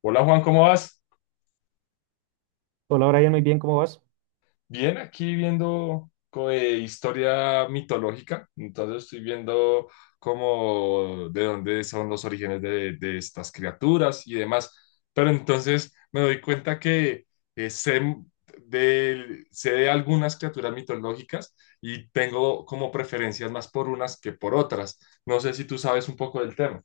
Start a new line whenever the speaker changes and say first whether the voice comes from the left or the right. left: Hola Juan, ¿cómo vas?
right: Hola, Brian, muy bien, ¿cómo vas?
left: Bien, aquí viendo historia mitológica, entonces estoy viendo cómo de dónde son los orígenes de estas criaturas y demás, pero entonces me doy cuenta que eh, sé sé de algunas criaturas mitológicas y tengo como preferencias más por unas que por otras. No sé si tú sabes un poco del tema.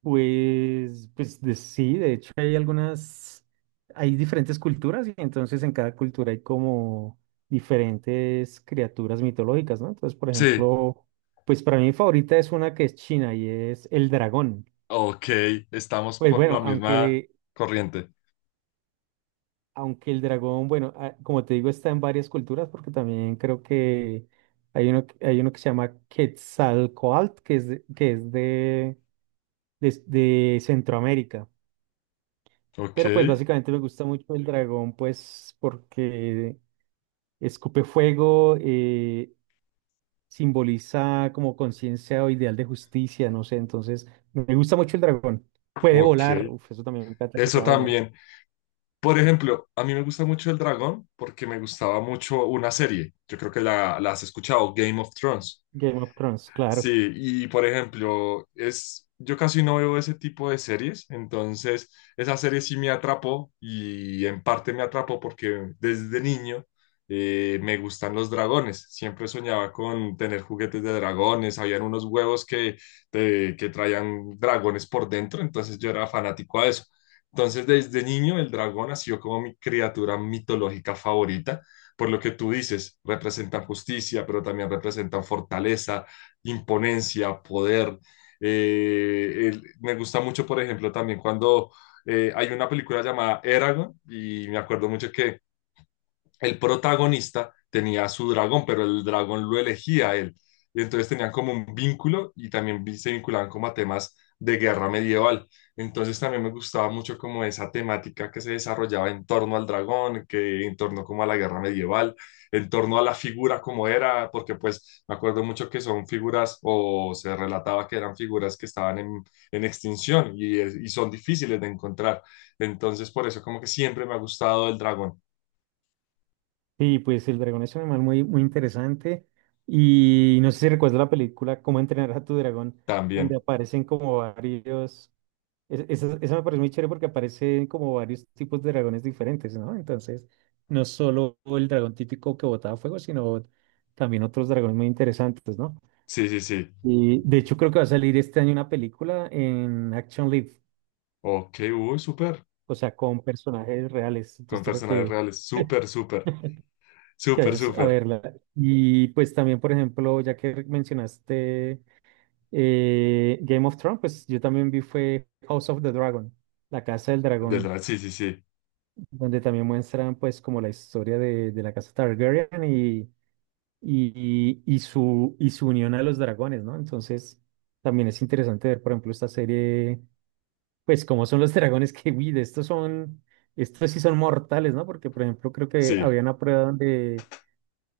right: Pues sí, de hecho hay algunas, hay diferentes culturas y entonces en cada cultura hay como diferentes criaturas mitológicas, ¿no? Entonces, por
left: Sí,
right: ejemplo, pues para mí mi favorita es una que es china y es el dragón.
left: ok, estamos
right: Pues
left: por
right: bueno,
left: la misma
right: aunque,
left: corriente.
right: aunque el dragón, bueno, como te digo, está en varias culturas porque también creo que hay uno, hay uno que se llama Quetzalcóatl, que es de, de Centroamérica.
left: Ok,
right: Pero pues básicamente me gusta mucho el dragón, pues porque escupe fuego, simboliza como conciencia o ideal de justicia, no sé, entonces me gusta mucho el dragón. Puede
left: ok.
right: volar, uf, eso también me encanta que
left: Eso
right: pueda volar.
left: también. Por ejemplo, a mí me gusta mucho El Dragón porque me gustaba mucho una serie. Yo creo que la has escuchado, Game of Thrones.
right: Game of Thrones, claro.
left: Sí, y por ejemplo, yo casi no veo ese tipo de series, entonces esa serie sí me atrapó y en parte me atrapó porque desde niño me gustan los dragones, siempre soñaba con tener juguetes de dragones, habían unos huevos que traían dragones por dentro, entonces yo era fanático a eso. Entonces desde niño el dragón ha sido como mi criatura mitológica favorita, por lo que tú dices, representan justicia, pero también representan fortaleza, imponencia, poder. Me gusta mucho, por ejemplo, también cuando hay una película llamada Eragon y me acuerdo mucho que el protagonista tenía su dragón, pero el dragón lo elegía a él. Y entonces tenían como un vínculo y también se vinculaban como a temas de guerra medieval. Entonces también me gustaba mucho como esa temática que se desarrollaba en torno al dragón, que en torno como a la guerra medieval, en torno a la figura como era, porque pues me acuerdo mucho que son figuras o se relataba que eran figuras que estaban en extinción y son difíciles de encontrar. Entonces por eso como que siempre me ha gustado el dragón
right: Y pues el dragón es un animal muy, muy interesante y no sé si recuerdas la película Cómo entrenar a tu dragón, donde
left: también.
right: aparecen como varios. Esa, esa me parece muy chévere porque aparecen como varios tipos de dragones diferentes, ¿no? Entonces, no solo el dragón típico que botaba fuego, sino también otros dragones muy interesantes, ¿no?
left: Sí, sí, sí.
right: Y de hecho creo que va a salir este año una película en Action Live,
left: Ok, uy, súper.
right: o sea, con personajes reales.
left: Con
right: Entonces toca
left: personajes
right: que,
left: reales. Súper, súper.
right: que
left: Súper,
right: vayas a
left: súper.
right: verla. Y pues también, por ejemplo, ya que mencionaste Game of Thrones, pues yo también vi fue House of the Dragon, La Casa del
left: Desde
right: Dragón,
left: la... Sí, sí, sí.
right: donde también muestran pues como la historia de la casa Targaryen y su, y su unión a los dragones, ¿no? Entonces también es interesante ver, por ejemplo, esta serie, pues cómo son los dragones que, uy, de estos son, estos sí son mortales, ¿no? Porque, por ejemplo, creo que
left: Sí.
right: había una prueba donde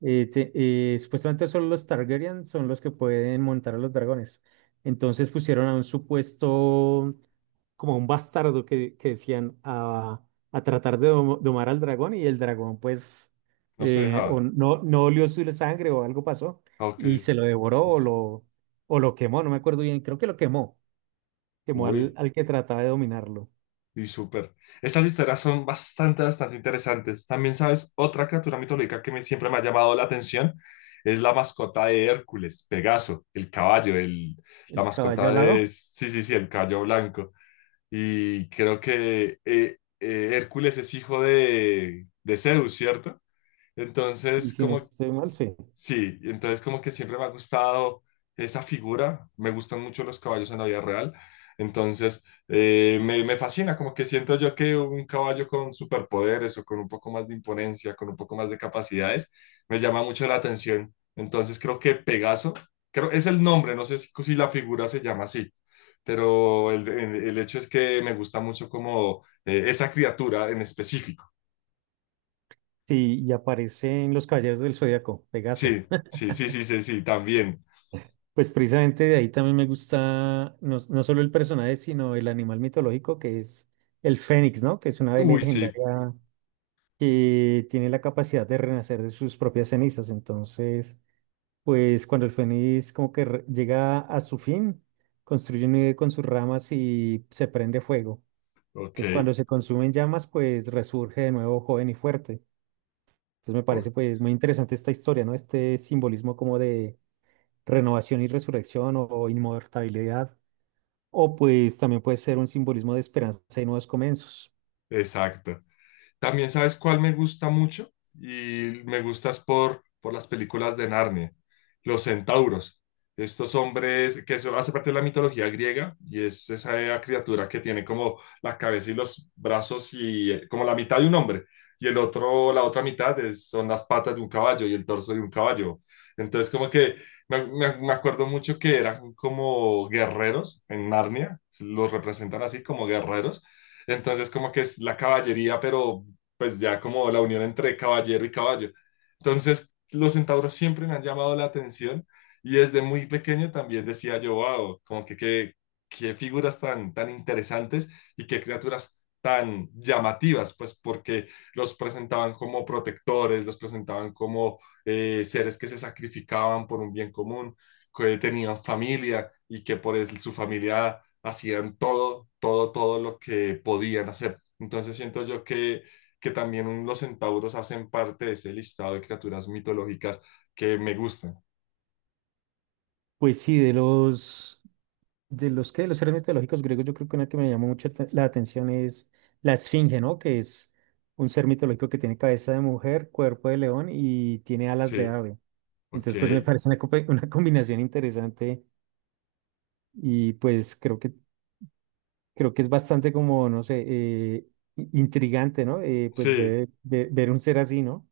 right: eh, te- supuestamente solo los Targaryen son los que pueden montar a los dragones. Entonces pusieron a un supuesto, como un bastardo que decían a tratar de domar al dragón y el dragón pues
left: No se
right: o
left: dejaba.
right: no, no olió su sangre o algo pasó
left: Ah, ok.
right: y se lo devoró
left: Sí, sí.
right: o lo quemó, no me acuerdo bien, creo que lo quemó, quemó al,
left: Uy,
right: al que trataba de dominarlo.
left: y súper. Estas historias son bastante, bastante interesantes. También, ¿sabes? Otra criatura mitológica que siempre me ha llamado la atención es la mascota de Hércules, Pegaso, el caballo, el, la
right: El caballo
left: mascota de...
right: alado,
left: Sí, sí, sí, el caballo blanco. Y creo que Hércules es hijo de Zeus, ¿cierto?
right: sí,
left: Entonces,
right: si no
left: como,
right: estoy mal, sí.
left: sí, entonces como que siempre me ha gustado esa figura, me gustan mucho los caballos en la vida real, entonces me fascina, como que siento yo que un caballo con superpoderes o con un poco más de imponencia, con un poco más de capacidades, me llama mucho la atención. Entonces creo que Pegaso, creo, es el nombre, no sé si la figura se llama así, pero el hecho es que me gusta mucho como esa criatura en específico.
right: Sí, y aparecen los caballeros del Zodíaco, Pegaso.
left: Sí, sí, sí, sí, sí, sí, también.
right: Pues precisamente de ahí también me gusta no, no solo el personaje, sino el animal mitológico que es el fénix, ¿no? Que es una ave
left: Uy, sí,
right: legendaria que tiene la capacidad de renacer de sus propias cenizas. Entonces, pues cuando el fénix como que llega a su fin, construye un nido con sus ramas y se prende fuego.
left: ok,
right: Entonces, cuando se consumen llamas, pues resurge de nuevo joven y fuerte. Entonces, me parece
left: ok,
right: pues muy interesante esta historia, ¿no? Este simbolismo como de renovación y resurrección o inmortalidad. O pues también puede ser un simbolismo de esperanza y nuevos comienzos.
left: exacto. También sabes cuál me gusta mucho y me gustas por las películas de Narnia, los centauros. Estos hombres que eso hace parte de la mitología griega y es esa criatura que tiene como la cabeza y los brazos y como la mitad de un hombre y el otro, la otra mitad son las patas de un caballo y el torso de un caballo. Entonces como que me acuerdo mucho que eran como guerreros en Narnia, los representan así como guerreros. Entonces, como que es la caballería, pero pues ya como la unión entre caballero y caballo. Entonces, los centauros siempre me han llamado la atención y desde muy pequeño también decía yo, wow, como que qué figuras tan, tan interesantes y qué criaturas tan llamativas, pues porque los presentaban como protectores, los presentaban como seres que se sacrificaban por un bien común, que tenían familia y que por su familia hacían todo, todo, todo lo que podían hacer. Entonces siento yo que también los centauros hacen parte de ese listado de criaturas mitológicas que me gustan.
right: Pues sí, de los seres mitológicos griegos, yo creo que una que me llamó mucho la atención es la esfinge, ¿no? Que es un ser mitológico que tiene cabeza de mujer, cuerpo de león y tiene alas de
left: Sí,
right: ave. Entonces, pues me
left: ok,
right: parece una, una combinación interesante y pues creo que es bastante como, no sé, intrigante, ¿no? Pues
left: sí.
right: ver un ser así, ¿no?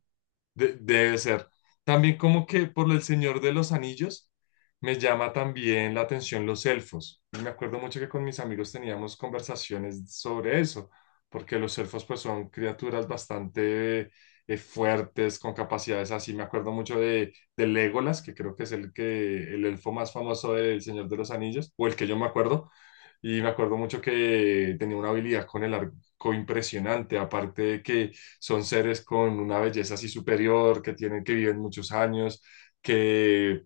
left: Debe ser. También como que por El Señor de los Anillos me llama también la atención los elfos. Y me acuerdo mucho que con mis amigos teníamos conversaciones sobre eso, porque los elfos pues son criaturas bastante fuertes, con capacidades así. Me acuerdo mucho de Legolas, que creo que es el elfo más famoso del Señor de los Anillos, o el que yo me acuerdo. Y me acuerdo mucho que tenía una habilidad con el arco impresionante, aparte de que son seres con una belleza así superior, que tienen que vivir muchos años, que,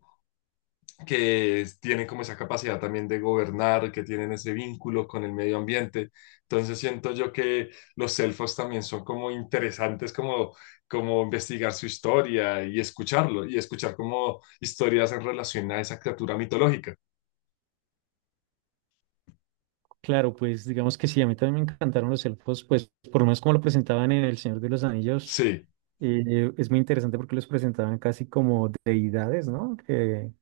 left: que tienen como esa capacidad también de gobernar, que tienen ese vínculo con el medio ambiente. Entonces siento yo que los elfos también son como interesantes, como, como investigar su historia y escucharlo, y escuchar como historias en relación a esa criatura mitológica.
right: Claro, pues digamos que sí, a mí también me encantaron los elfos, pues por lo menos como lo presentaban en El Señor de los Anillos,
left: Sí,
right: es muy interesante porque los presentaban casi como deidades, ¿no? Que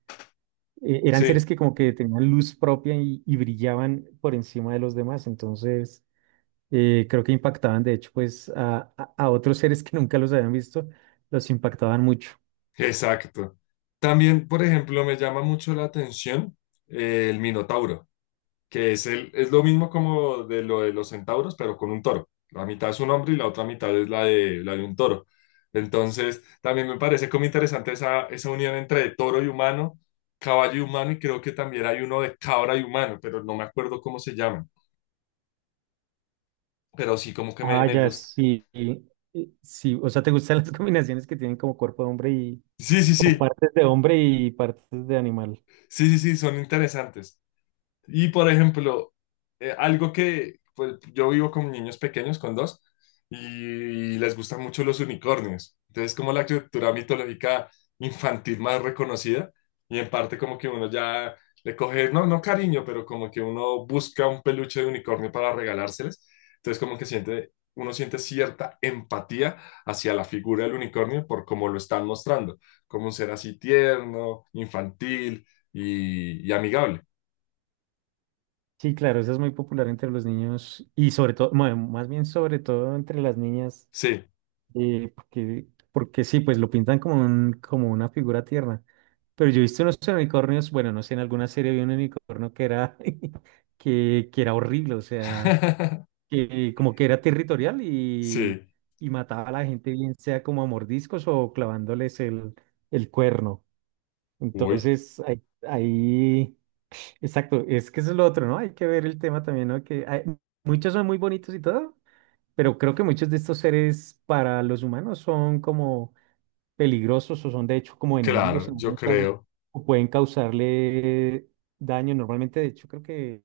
right: eran seres
left: sí,
right: que como que tenían luz propia y brillaban por encima de los demás, entonces creo que impactaban de hecho pues a, a otros seres que nunca los habían visto, los impactaban mucho.
left: exacto. También, por ejemplo, me llama mucho la atención el Minotauro. Que es lo mismo como de lo de los centauros, pero con un toro. La mitad es un hombre y la otra mitad es la de un toro. Entonces, también me parece como interesante esa, esa unión entre toro y humano, caballo y humano, y creo que también hay uno de cabra y humano, pero no me acuerdo cómo se llaman, pero sí como que
right: Ah,
left: me
right: ya,
left: gusta.
right: sí. Sí, o sea, ¿te gustan las combinaciones que tienen como cuerpo de hombre y
left: Sí, sí,
right: o
left: sí,
right: partes de hombre y partes de animal?
left: sí, sí, sí, son interesantes. Y por ejemplo, algo que pues, yo vivo con niños pequeños, con dos, y les gustan mucho los unicornios. Entonces, como la cultura mitológica infantil más reconocida, y en parte como que uno ya le coge, no, no cariño, pero como que uno busca un peluche de unicornio para regalárseles. Entonces, como que siente, uno siente cierta empatía hacia la figura del unicornio por cómo lo están mostrando, como un ser así tierno, infantil y amigable.
right: Sí, claro, eso es muy popular entre los niños y sobre todo, bueno, más bien sobre todo entre las niñas,
left: Sí.
right: porque, porque sí, pues lo pintan como un, como una figura tierna. Pero yo he visto unos unicornios, bueno, no sé, en alguna serie vi un unicornio que era, que era horrible, o sea, que como que era territorial
left: Sí,
right: y mataba a la gente, bien sea como a mordiscos o clavándoles el cuerno.
left: uy,
right: Entonces, ahí, ahí exacto, es que eso es lo otro, ¿no? Hay que ver el tema también, ¿no? Muchos son muy bonitos y todo, pero creo que muchos de estos seres para los humanos son como peligrosos o son de hecho como enemigos
left: claro,
right: en
left: yo
right: algunos casos
left: creo.
right: o pueden causarle daño. Normalmente, de hecho,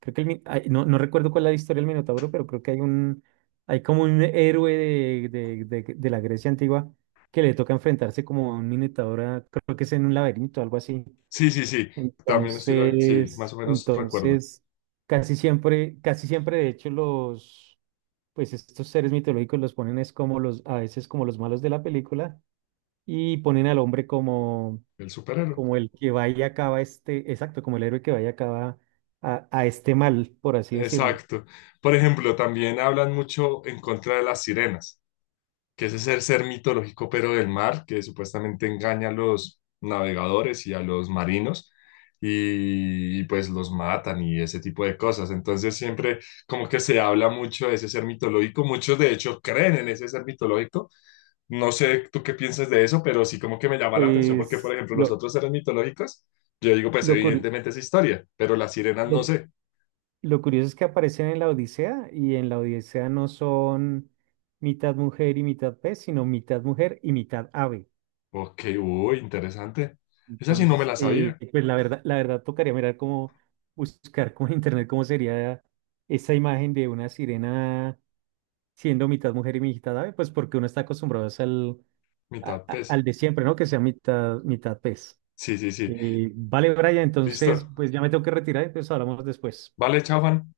right: creo que el ay, no, no recuerdo cuál es la historia del Minotauro, pero creo que hay un hay como un héroe de la Grecia antigua que le toca enfrentarse como a un Minotauro, creo que es en un laberinto, algo así.
left: Sí, sí, sí, también estoy, sí, más o
right: Entonces,
left: menos recuerdo,
right: entonces, casi siempre, de hecho, los, pues estos seres mitológicos los ponen es como los, a veces como los malos de la película y ponen al hombre como,
left: el superhéroe.
right: como el que va y acaba este, exacto, como el héroe que va y acaba a este mal, por así decirlo.
left: Exacto. Por ejemplo, también hablan mucho en contra de las sirenas. Que es ese ser mitológico pero del mar, que supuestamente engaña a los navegadores y a los marinos y, pues los matan y ese tipo de cosas. Entonces siempre como que se habla mucho de ese ser mitológico, muchos de hecho creen en ese ser mitológico. No sé tú qué piensas de eso, pero sí como que me llama la atención porque, por
right: Pues
left: ejemplo, los
right: lo,
left: otros seres mitológicos, yo digo, pues
right: lo, cur-
left: evidentemente es historia, pero las sirenas no
right: lo,
left: sé.
right: lo curioso es que aparecen en la Odisea y en la Odisea no son mitad mujer y mitad pez, sino mitad mujer y mitad ave.
left: Ok, uy, interesante. Esa sí no me
right: Entonces,
left: la sabía,
right: pues la verdad tocaría mirar cómo buscar como en internet cómo sería esa imagen de una sirena siendo mitad mujer y mitad ave, pues porque uno está acostumbrado es al,
left: mitad pez.
right: al de siempre, ¿no? Que sea mitad, mitad pez.
left: Sí, sí, sí.
right: Vale, Brian, entonces,
left: Listo.
right: pues ya me tengo que retirar, entonces hablamos después.
left: Vale, chao, Juan.